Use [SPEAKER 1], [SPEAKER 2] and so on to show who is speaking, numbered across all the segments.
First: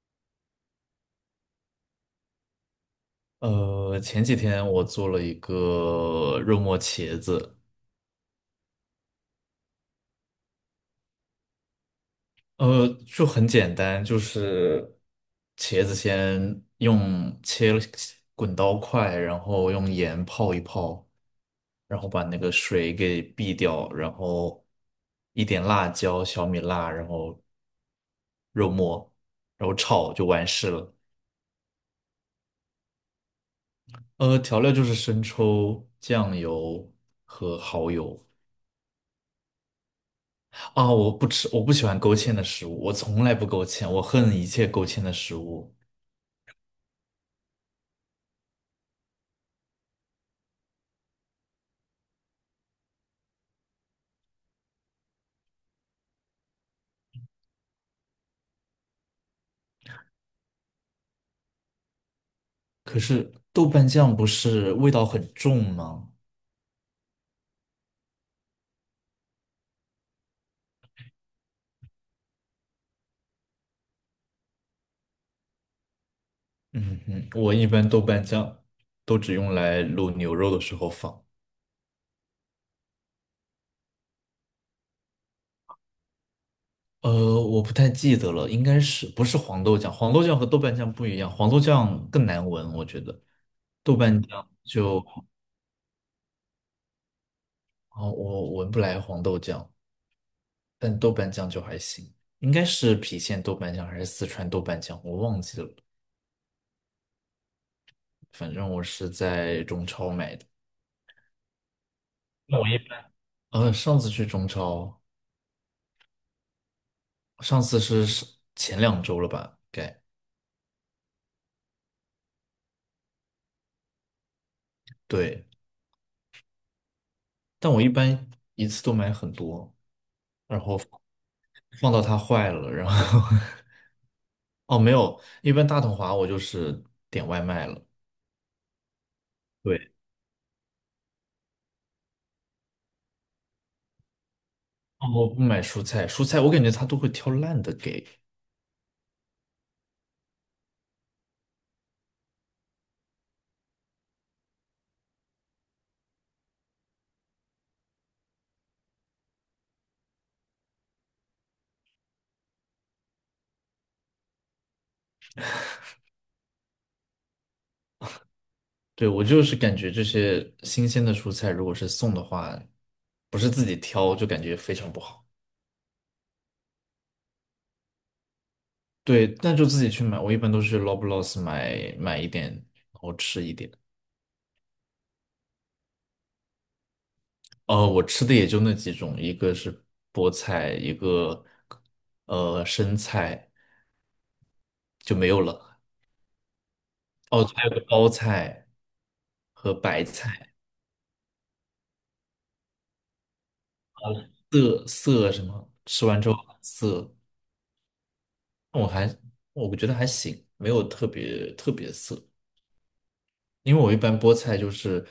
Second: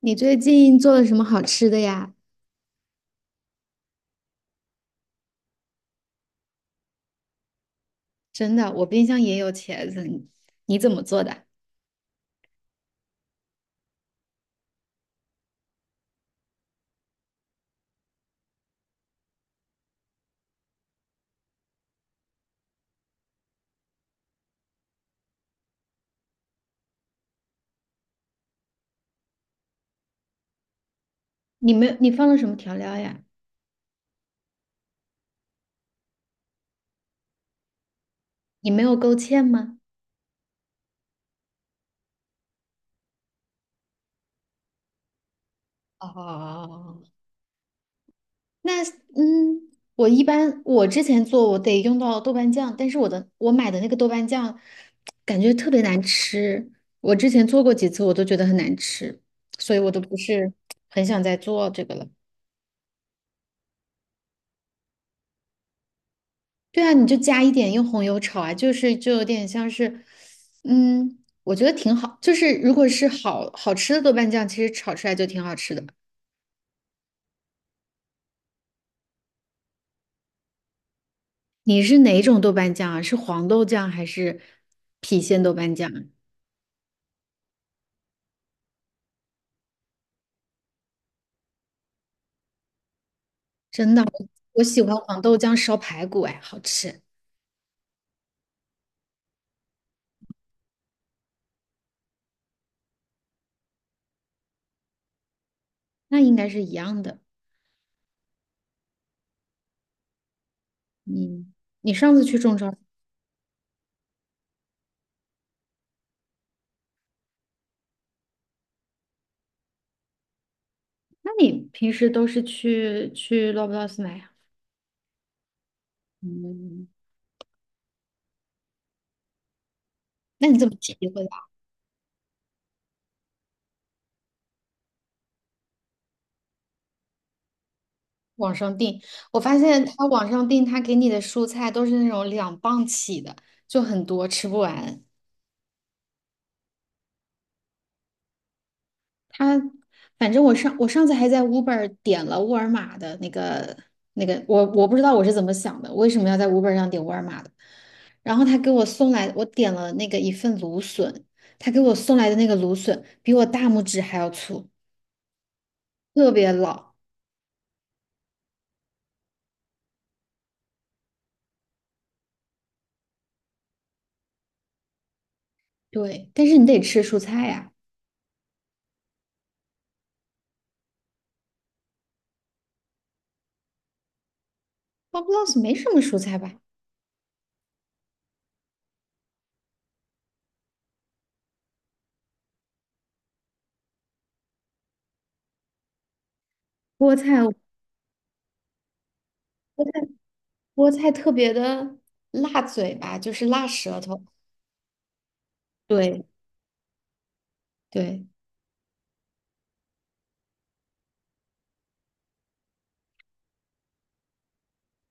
[SPEAKER 1] 你最近做了什么好吃的呀？
[SPEAKER 2] 前几天我做了一个肉末茄子。
[SPEAKER 1] 真的，我冰箱也有茄子，你怎么做的？
[SPEAKER 2] 就很简单，就是茄子先用切了滚刀块，然后用盐泡一泡，然后把那个水给避掉，然后一点辣椒、小米辣，然后肉末，然后炒就完事了。
[SPEAKER 1] 你没有，你放了什么调料呀？
[SPEAKER 2] 调料就是生抽、酱油和蚝油。
[SPEAKER 1] 你没有勾芡吗？
[SPEAKER 2] 啊，我不吃，我不喜欢勾芡的食物，我从来不勾芡，我恨一切勾芡的食物。
[SPEAKER 1] 哦，那嗯，我一般我之前做我得用到豆瓣酱，但是我买的那个豆瓣酱感觉特别难吃，我之前做过几次我都觉得很难吃，所以我都不是很想再做这个了。
[SPEAKER 2] 可是豆瓣酱不是味道很重吗？
[SPEAKER 1] 对啊，你就加一点用红油炒啊，就是就有点像是，嗯，我觉得挺好。就是如果是好好吃的豆瓣酱，其实炒出来就挺好吃的。
[SPEAKER 2] 嗯哼，我一般豆瓣酱都只用来卤牛肉的时候放。
[SPEAKER 1] 你是哪种豆瓣酱啊？是黄豆酱还是郫县豆瓣酱啊？
[SPEAKER 2] 我不太记得了，应该是不是黄豆酱？黄豆酱和豆瓣酱不一样，黄豆酱更难闻，我觉得。
[SPEAKER 1] 真
[SPEAKER 2] 豆
[SPEAKER 1] 的，
[SPEAKER 2] 瓣
[SPEAKER 1] 我
[SPEAKER 2] 酱
[SPEAKER 1] 我喜欢
[SPEAKER 2] 就，
[SPEAKER 1] 黄豆酱烧排骨，哎，好吃。
[SPEAKER 2] 啊，我闻不来黄豆酱，但豆瓣酱就还行，应该是郫县豆瓣酱还是四川豆瓣酱，我忘记了。
[SPEAKER 1] 那应该是一样的。
[SPEAKER 2] 反正我是在中超买的。
[SPEAKER 1] 嗯，你上次去中
[SPEAKER 2] 那我
[SPEAKER 1] 超，
[SPEAKER 2] 一般上次去中超，上次是前2周了吧？该，
[SPEAKER 1] 那你平时都是去 Loblaws 买啊？
[SPEAKER 2] 对，
[SPEAKER 1] 嗯，
[SPEAKER 2] 但我一般一次都买很多，
[SPEAKER 1] 那你
[SPEAKER 2] 然
[SPEAKER 1] 怎么
[SPEAKER 2] 后
[SPEAKER 1] 体会？
[SPEAKER 2] 放到它坏了，然后 哦没有，一般大统华我就是点外卖了。
[SPEAKER 1] 网上订，我发现
[SPEAKER 2] 对，
[SPEAKER 1] 他网上订，他给你的蔬菜都是那种两磅起的，就很多，吃不完。
[SPEAKER 2] 哦我不买蔬菜，蔬菜我感觉他都会挑烂的给。
[SPEAKER 1] 他反正我上次还在 Uber 点了沃尔玛的那个那个，我不知道我是怎么想的，为什么要在 Uber 上点沃尔玛的？然后他给我送来，我点了那个一份芦笋，他给我送来的那个芦笋比我大拇指还要粗，特别老。
[SPEAKER 2] 对，我就是感觉这些新鲜的蔬菜，如果是送的话，不是自己挑，就感觉非常不好。
[SPEAKER 1] 对，但是你得吃蔬菜呀、
[SPEAKER 2] 对，那就自己去买。我一般都是去 Loblaws 买一点，然后吃一点。
[SPEAKER 1] 我不知道是没什么蔬菜吧，
[SPEAKER 2] 我吃的也就那几种，一个是菠菜，一个生菜就没有了。
[SPEAKER 1] 菠
[SPEAKER 2] 哦，
[SPEAKER 1] 菜。
[SPEAKER 2] 还有个包菜和白菜，
[SPEAKER 1] 菠菜特别的辣嘴巴，就是辣舌头。
[SPEAKER 2] 涩什么，吃完
[SPEAKER 1] 对
[SPEAKER 2] 之后很涩，
[SPEAKER 1] 对，
[SPEAKER 2] 我还我觉得还行，没有特别特别涩。因为我一般菠菜就是，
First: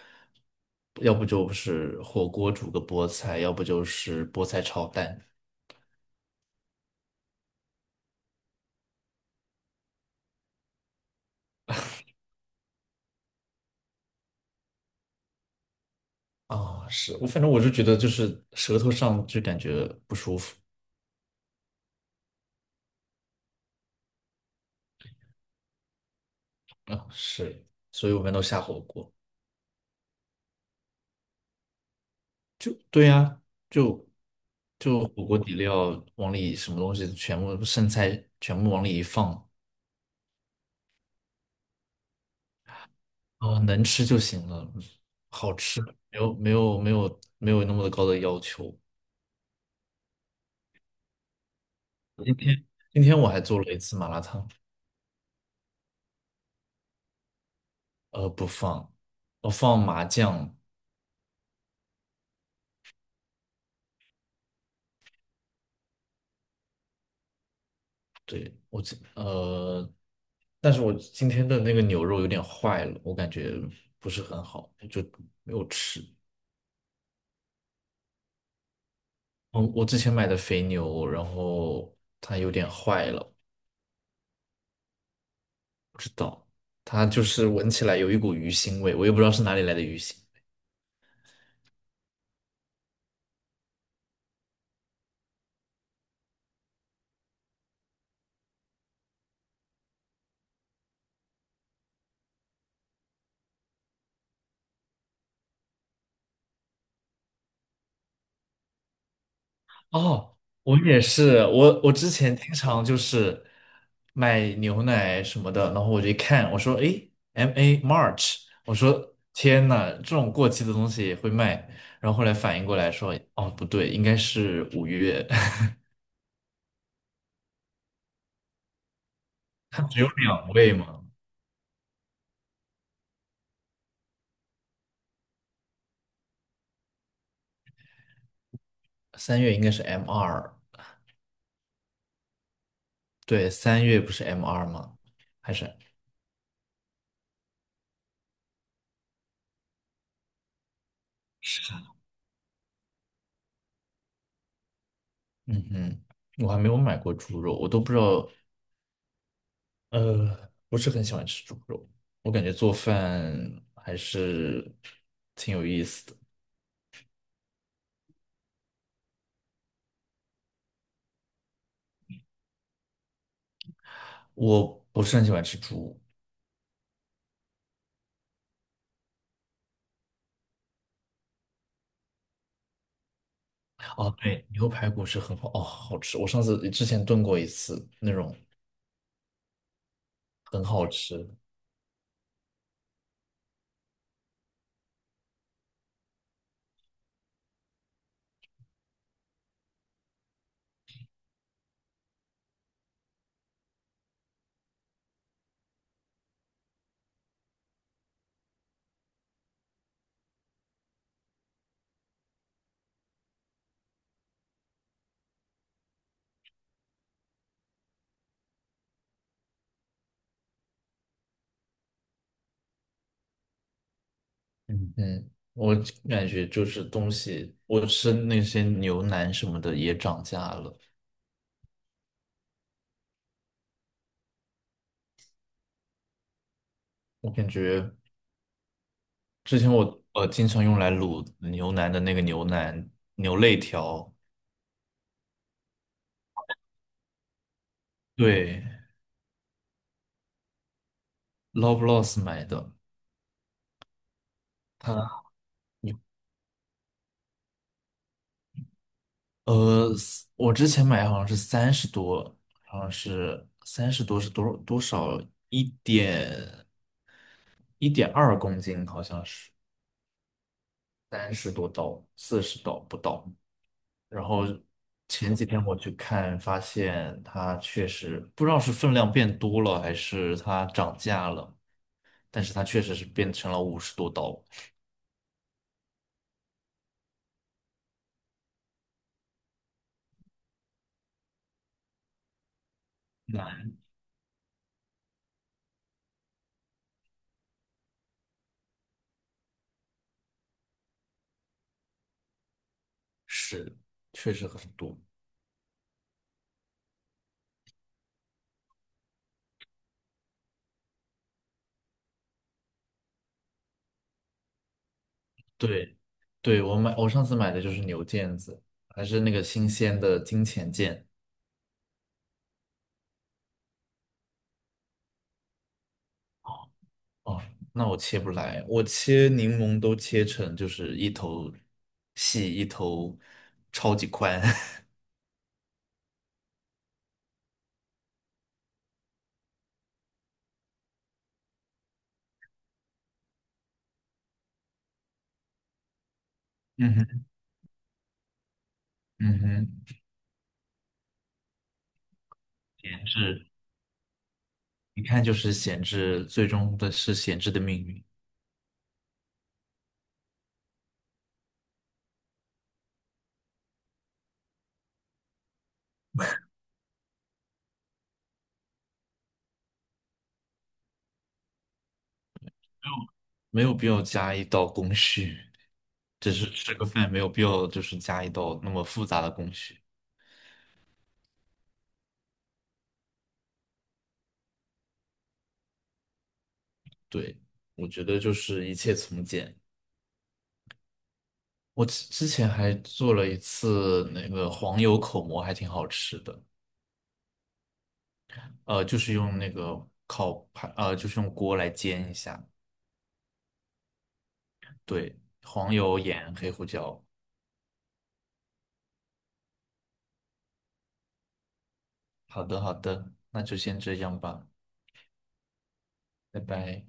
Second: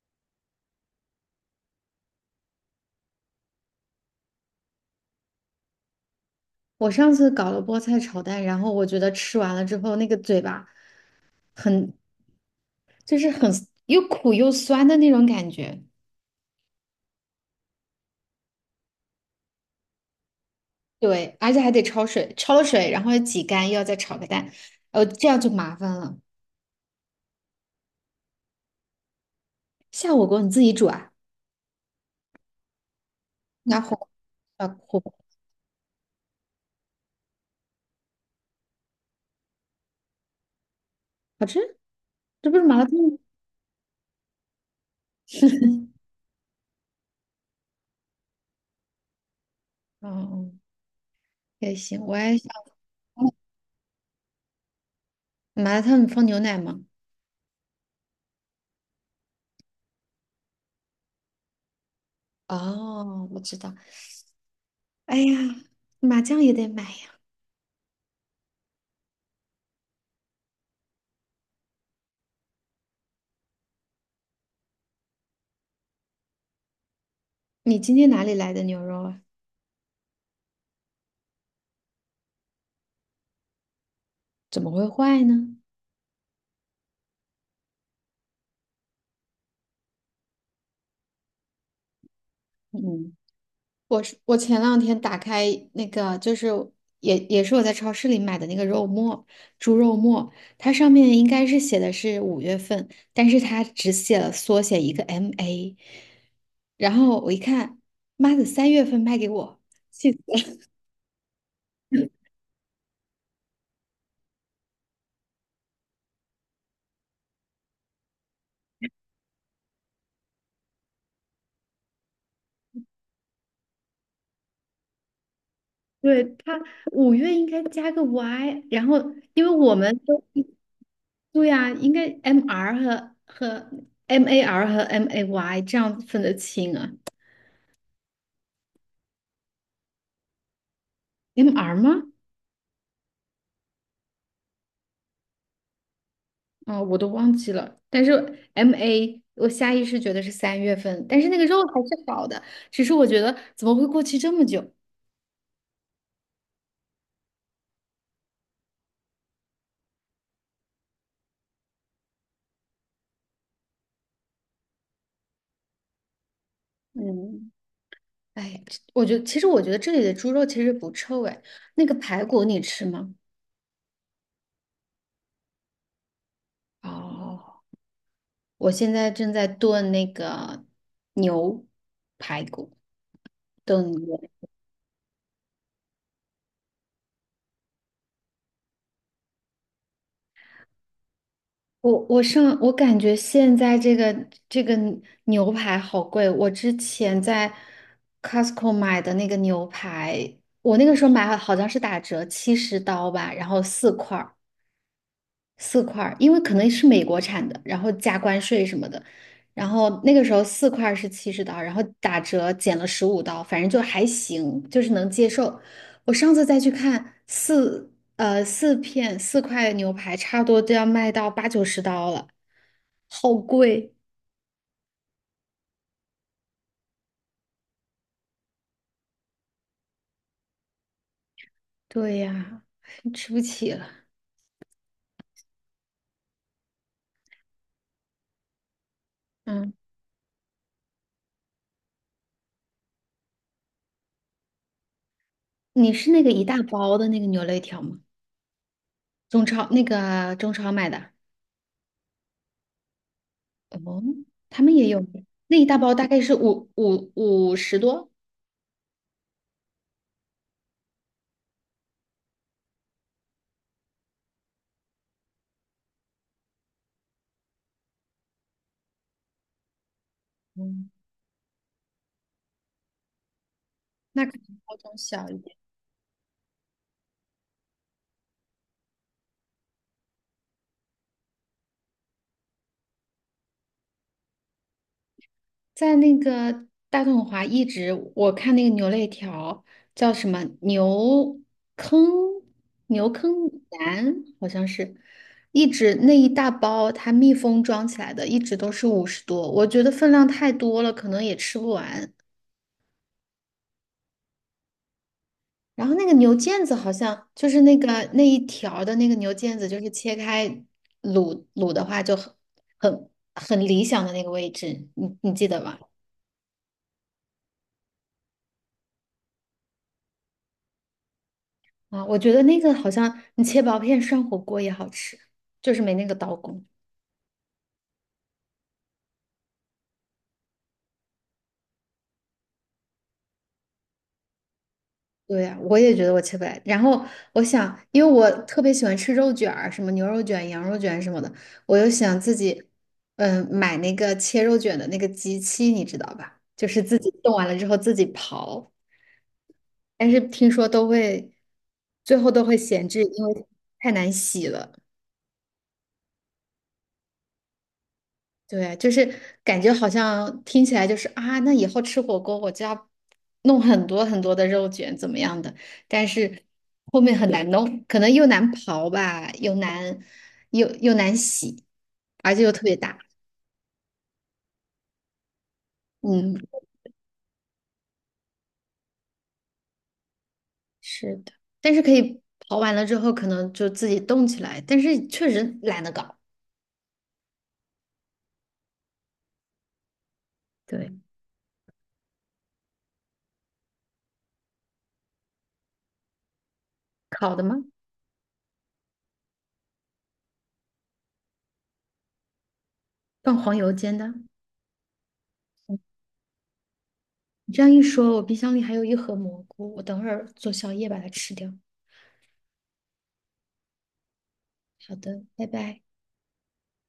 [SPEAKER 2] 要不就是火锅煮个菠菜，要不就是菠菜炒蛋。
[SPEAKER 1] 我上次搞了菠菜炒蛋，然后我觉得吃完了之后，那个嘴巴很，就是很又苦又酸的那种感觉。
[SPEAKER 2] 啊，是，我反正是觉得就是舌头上就感觉不舒服。
[SPEAKER 1] 对，而且还得焯水，焯了水，然后要挤干，又要再炒个蛋，哦这样就麻烦了。
[SPEAKER 2] 啊，是，所以我们都下火锅，
[SPEAKER 1] 下火锅你自己煮啊？
[SPEAKER 2] 对呀、
[SPEAKER 1] 拿
[SPEAKER 2] 就
[SPEAKER 1] 火啊
[SPEAKER 2] 就
[SPEAKER 1] 火
[SPEAKER 2] 火锅底料往里什么东西全部剩菜全部往里一放，
[SPEAKER 1] 好吃？这不是麻辣烫吗？
[SPEAKER 2] 啊，能吃就行了，好吃，没有那么高的要求。
[SPEAKER 1] 哦，嗯也行，我
[SPEAKER 2] 今
[SPEAKER 1] 也想
[SPEAKER 2] 天今天我还做了一次麻辣烫。
[SPEAKER 1] 麻辣烫，你放牛奶吗？
[SPEAKER 2] 不放，我放麻酱。
[SPEAKER 1] 哦，我知道。哎呀，麻酱也得买呀！
[SPEAKER 2] 对，但是我今天的那个牛肉有点坏了，我感觉不是很好，就没有吃。
[SPEAKER 1] 你今天哪里来的牛肉啊？
[SPEAKER 2] 我之前买的肥牛，然后它有点坏了。
[SPEAKER 1] 怎么会坏呢？
[SPEAKER 2] 不知道，它就是闻起来有一股鱼腥味，我也不知道是哪里来的鱼腥。
[SPEAKER 1] 嗯，我前两天打开那个，就是也是我在超市里买的那个肉末，猪肉末，它上面应该是写的是五月份，但是它只写了缩写一个 MA，然后我一看，妈的，三月份卖给我，气死
[SPEAKER 2] 哦，
[SPEAKER 1] 了！
[SPEAKER 2] 我也是，我之前经常就是买牛奶什么的，然后我就一看，我说，诶 MA March，我说天呐，这种过期的东西也会卖，然后后来反应过来说，哦，不对，应该是五月。
[SPEAKER 1] 对，它五月应该加个 Y，然后因为我
[SPEAKER 2] 它
[SPEAKER 1] 们
[SPEAKER 2] 只有
[SPEAKER 1] 都。
[SPEAKER 2] 两位嘛，
[SPEAKER 1] 对呀、应该 MR 和 MAR 和 MAY 这样分得清啊
[SPEAKER 2] 三月应该是 M 二。
[SPEAKER 1] ，MR 吗？
[SPEAKER 2] 对，三月不是 M 二吗？还是，
[SPEAKER 1] 啊、我都忘记了。但是 MA 我下意识觉得是三月份，但是那个肉还是好的，只是我觉得怎么会过期这么久？
[SPEAKER 2] 嗯哼，我还没有买过猪肉，我都不知道不是很喜欢吃猪肉，我感觉做饭还是挺有意思的。
[SPEAKER 1] 嗯，哎，这我觉得其实我觉得这里的猪肉其实不臭哎，那个排骨你吃吗？
[SPEAKER 2] 我不是很喜欢吃猪。
[SPEAKER 1] 哦，我现在正在炖那个牛排骨，炖。
[SPEAKER 2] 哦，
[SPEAKER 1] 牛。
[SPEAKER 2] 对，牛排骨是很好，哦，好吃。我上次之前炖过一次，那种很好吃。
[SPEAKER 1] 我感觉现在这个牛排好贵，我之前在 Costco 买的那个牛排，我那个时候买好像是打折七十刀吧，然后四块儿四块儿因为可能是美国产的，然后加关税什么的，然后那个时候四块儿是七十刀，然后打折减了十五刀，反正就还行，就是能接受。我上次再去看四片四块牛排，差不多都要卖到八九十刀了。好贵，
[SPEAKER 2] 嗯，嗯，我感觉就是东西，我吃那些牛腩什么的也涨价了。
[SPEAKER 1] 对呀，吃不起了。
[SPEAKER 2] 我感觉之前
[SPEAKER 1] 嗯，
[SPEAKER 2] 我经常用来卤牛腩的那个牛肋条，
[SPEAKER 1] 你是那个一大包的那个牛肋条吗？
[SPEAKER 2] 对
[SPEAKER 1] 中超买的？
[SPEAKER 2] l o v e l o s s 买的。
[SPEAKER 1] 哦，他们也有，
[SPEAKER 2] 它。
[SPEAKER 1] 那一大包大概是五十多。
[SPEAKER 2] 呃，我之前买好像是三十多，好像是三十多是多少多少一点1.2公斤，好像是
[SPEAKER 1] 嗯，
[SPEAKER 2] 30多刀，40刀不到。然
[SPEAKER 1] 那可
[SPEAKER 2] 后
[SPEAKER 1] 能包装小
[SPEAKER 2] 前
[SPEAKER 1] 一
[SPEAKER 2] 几
[SPEAKER 1] 点。
[SPEAKER 2] 天我去看，发现它确实不知道是分量变多了还是它涨价了，但是它确实是变成了50多刀。
[SPEAKER 1] 在那个大统华一直，我看那个牛肋条叫什么牛坑牛坑
[SPEAKER 2] 那
[SPEAKER 1] 腩，好像是，一直那一大包它密封装起来的，一直都是五十多，我觉得分量太多了，可能也吃不完。
[SPEAKER 2] 是确实很多。
[SPEAKER 1] 然后那个牛腱子好像就是那个那一条儿的那个牛腱子，就是切开卤的话就很很理想的那个位置，你记得吧？
[SPEAKER 2] 对，对，我上次买的就是牛腱子，还是那个新鲜的金钱腱。
[SPEAKER 1] 啊，我觉得那个好像你切薄片涮火锅也好吃，就是没那个刀工。
[SPEAKER 2] 哦，那我切不来，我切柠檬都切成就是一头细，一头超级宽。
[SPEAKER 1] 对呀，我也觉得我切不来。然后我想，因为我特别喜欢吃肉卷儿什么牛肉卷、羊肉卷什么的，我又想自己，嗯，买那个切肉卷的那个机器，你知道吧？就是
[SPEAKER 2] 嗯
[SPEAKER 1] 自己
[SPEAKER 2] 哼，
[SPEAKER 1] 冻完了之后自己刨，
[SPEAKER 2] 嗯哼，
[SPEAKER 1] 但是听说都会，最后都会闲置，
[SPEAKER 2] 闲
[SPEAKER 1] 因
[SPEAKER 2] 置，
[SPEAKER 1] 为太难洗了。
[SPEAKER 2] 一看就是闲置，最终的是闲置的命运。
[SPEAKER 1] 对，就是感觉好像听起来就是啊，那以后吃火锅我就要弄很多很多的肉卷怎么样的，但是后面很难弄，可能又难刨吧，又又难洗，而且又特别
[SPEAKER 2] 有
[SPEAKER 1] 大。
[SPEAKER 2] 没有必要加一道工序，只
[SPEAKER 1] 嗯，
[SPEAKER 2] 是吃个饭，没有必要就是加一道那么复杂的工序。
[SPEAKER 1] 是的，但是可以刨完了之后可能就自己冻起来，但是确实懒得搞。
[SPEAKER 2] 对，我觉得就是一切从简。
[SPEAKER 1] 对，
[SPEAKER 2] 我之前还做了一次那个黄油口蘑，还挺好吃的。
[SPEAKER 1] 烤的吗？
[SPEAKER 2] 就是用那个烤盘，就是用锅来煎一下。
[SPEAKER 1] 放黄油煎的。
[SPEAKER 2] 对，黄油、盐、黑胡椒。
[SPEAKER 1] 你这样一说，我冰箱里还有一盒蘑菇，我等会儿做宵夜把它吃掉。
[SPEAKER 2] 好的，好的，那就先这样吧，
[SPEAKER 1] 好的，拜拜。
[SPEAKER 2] 拜拜。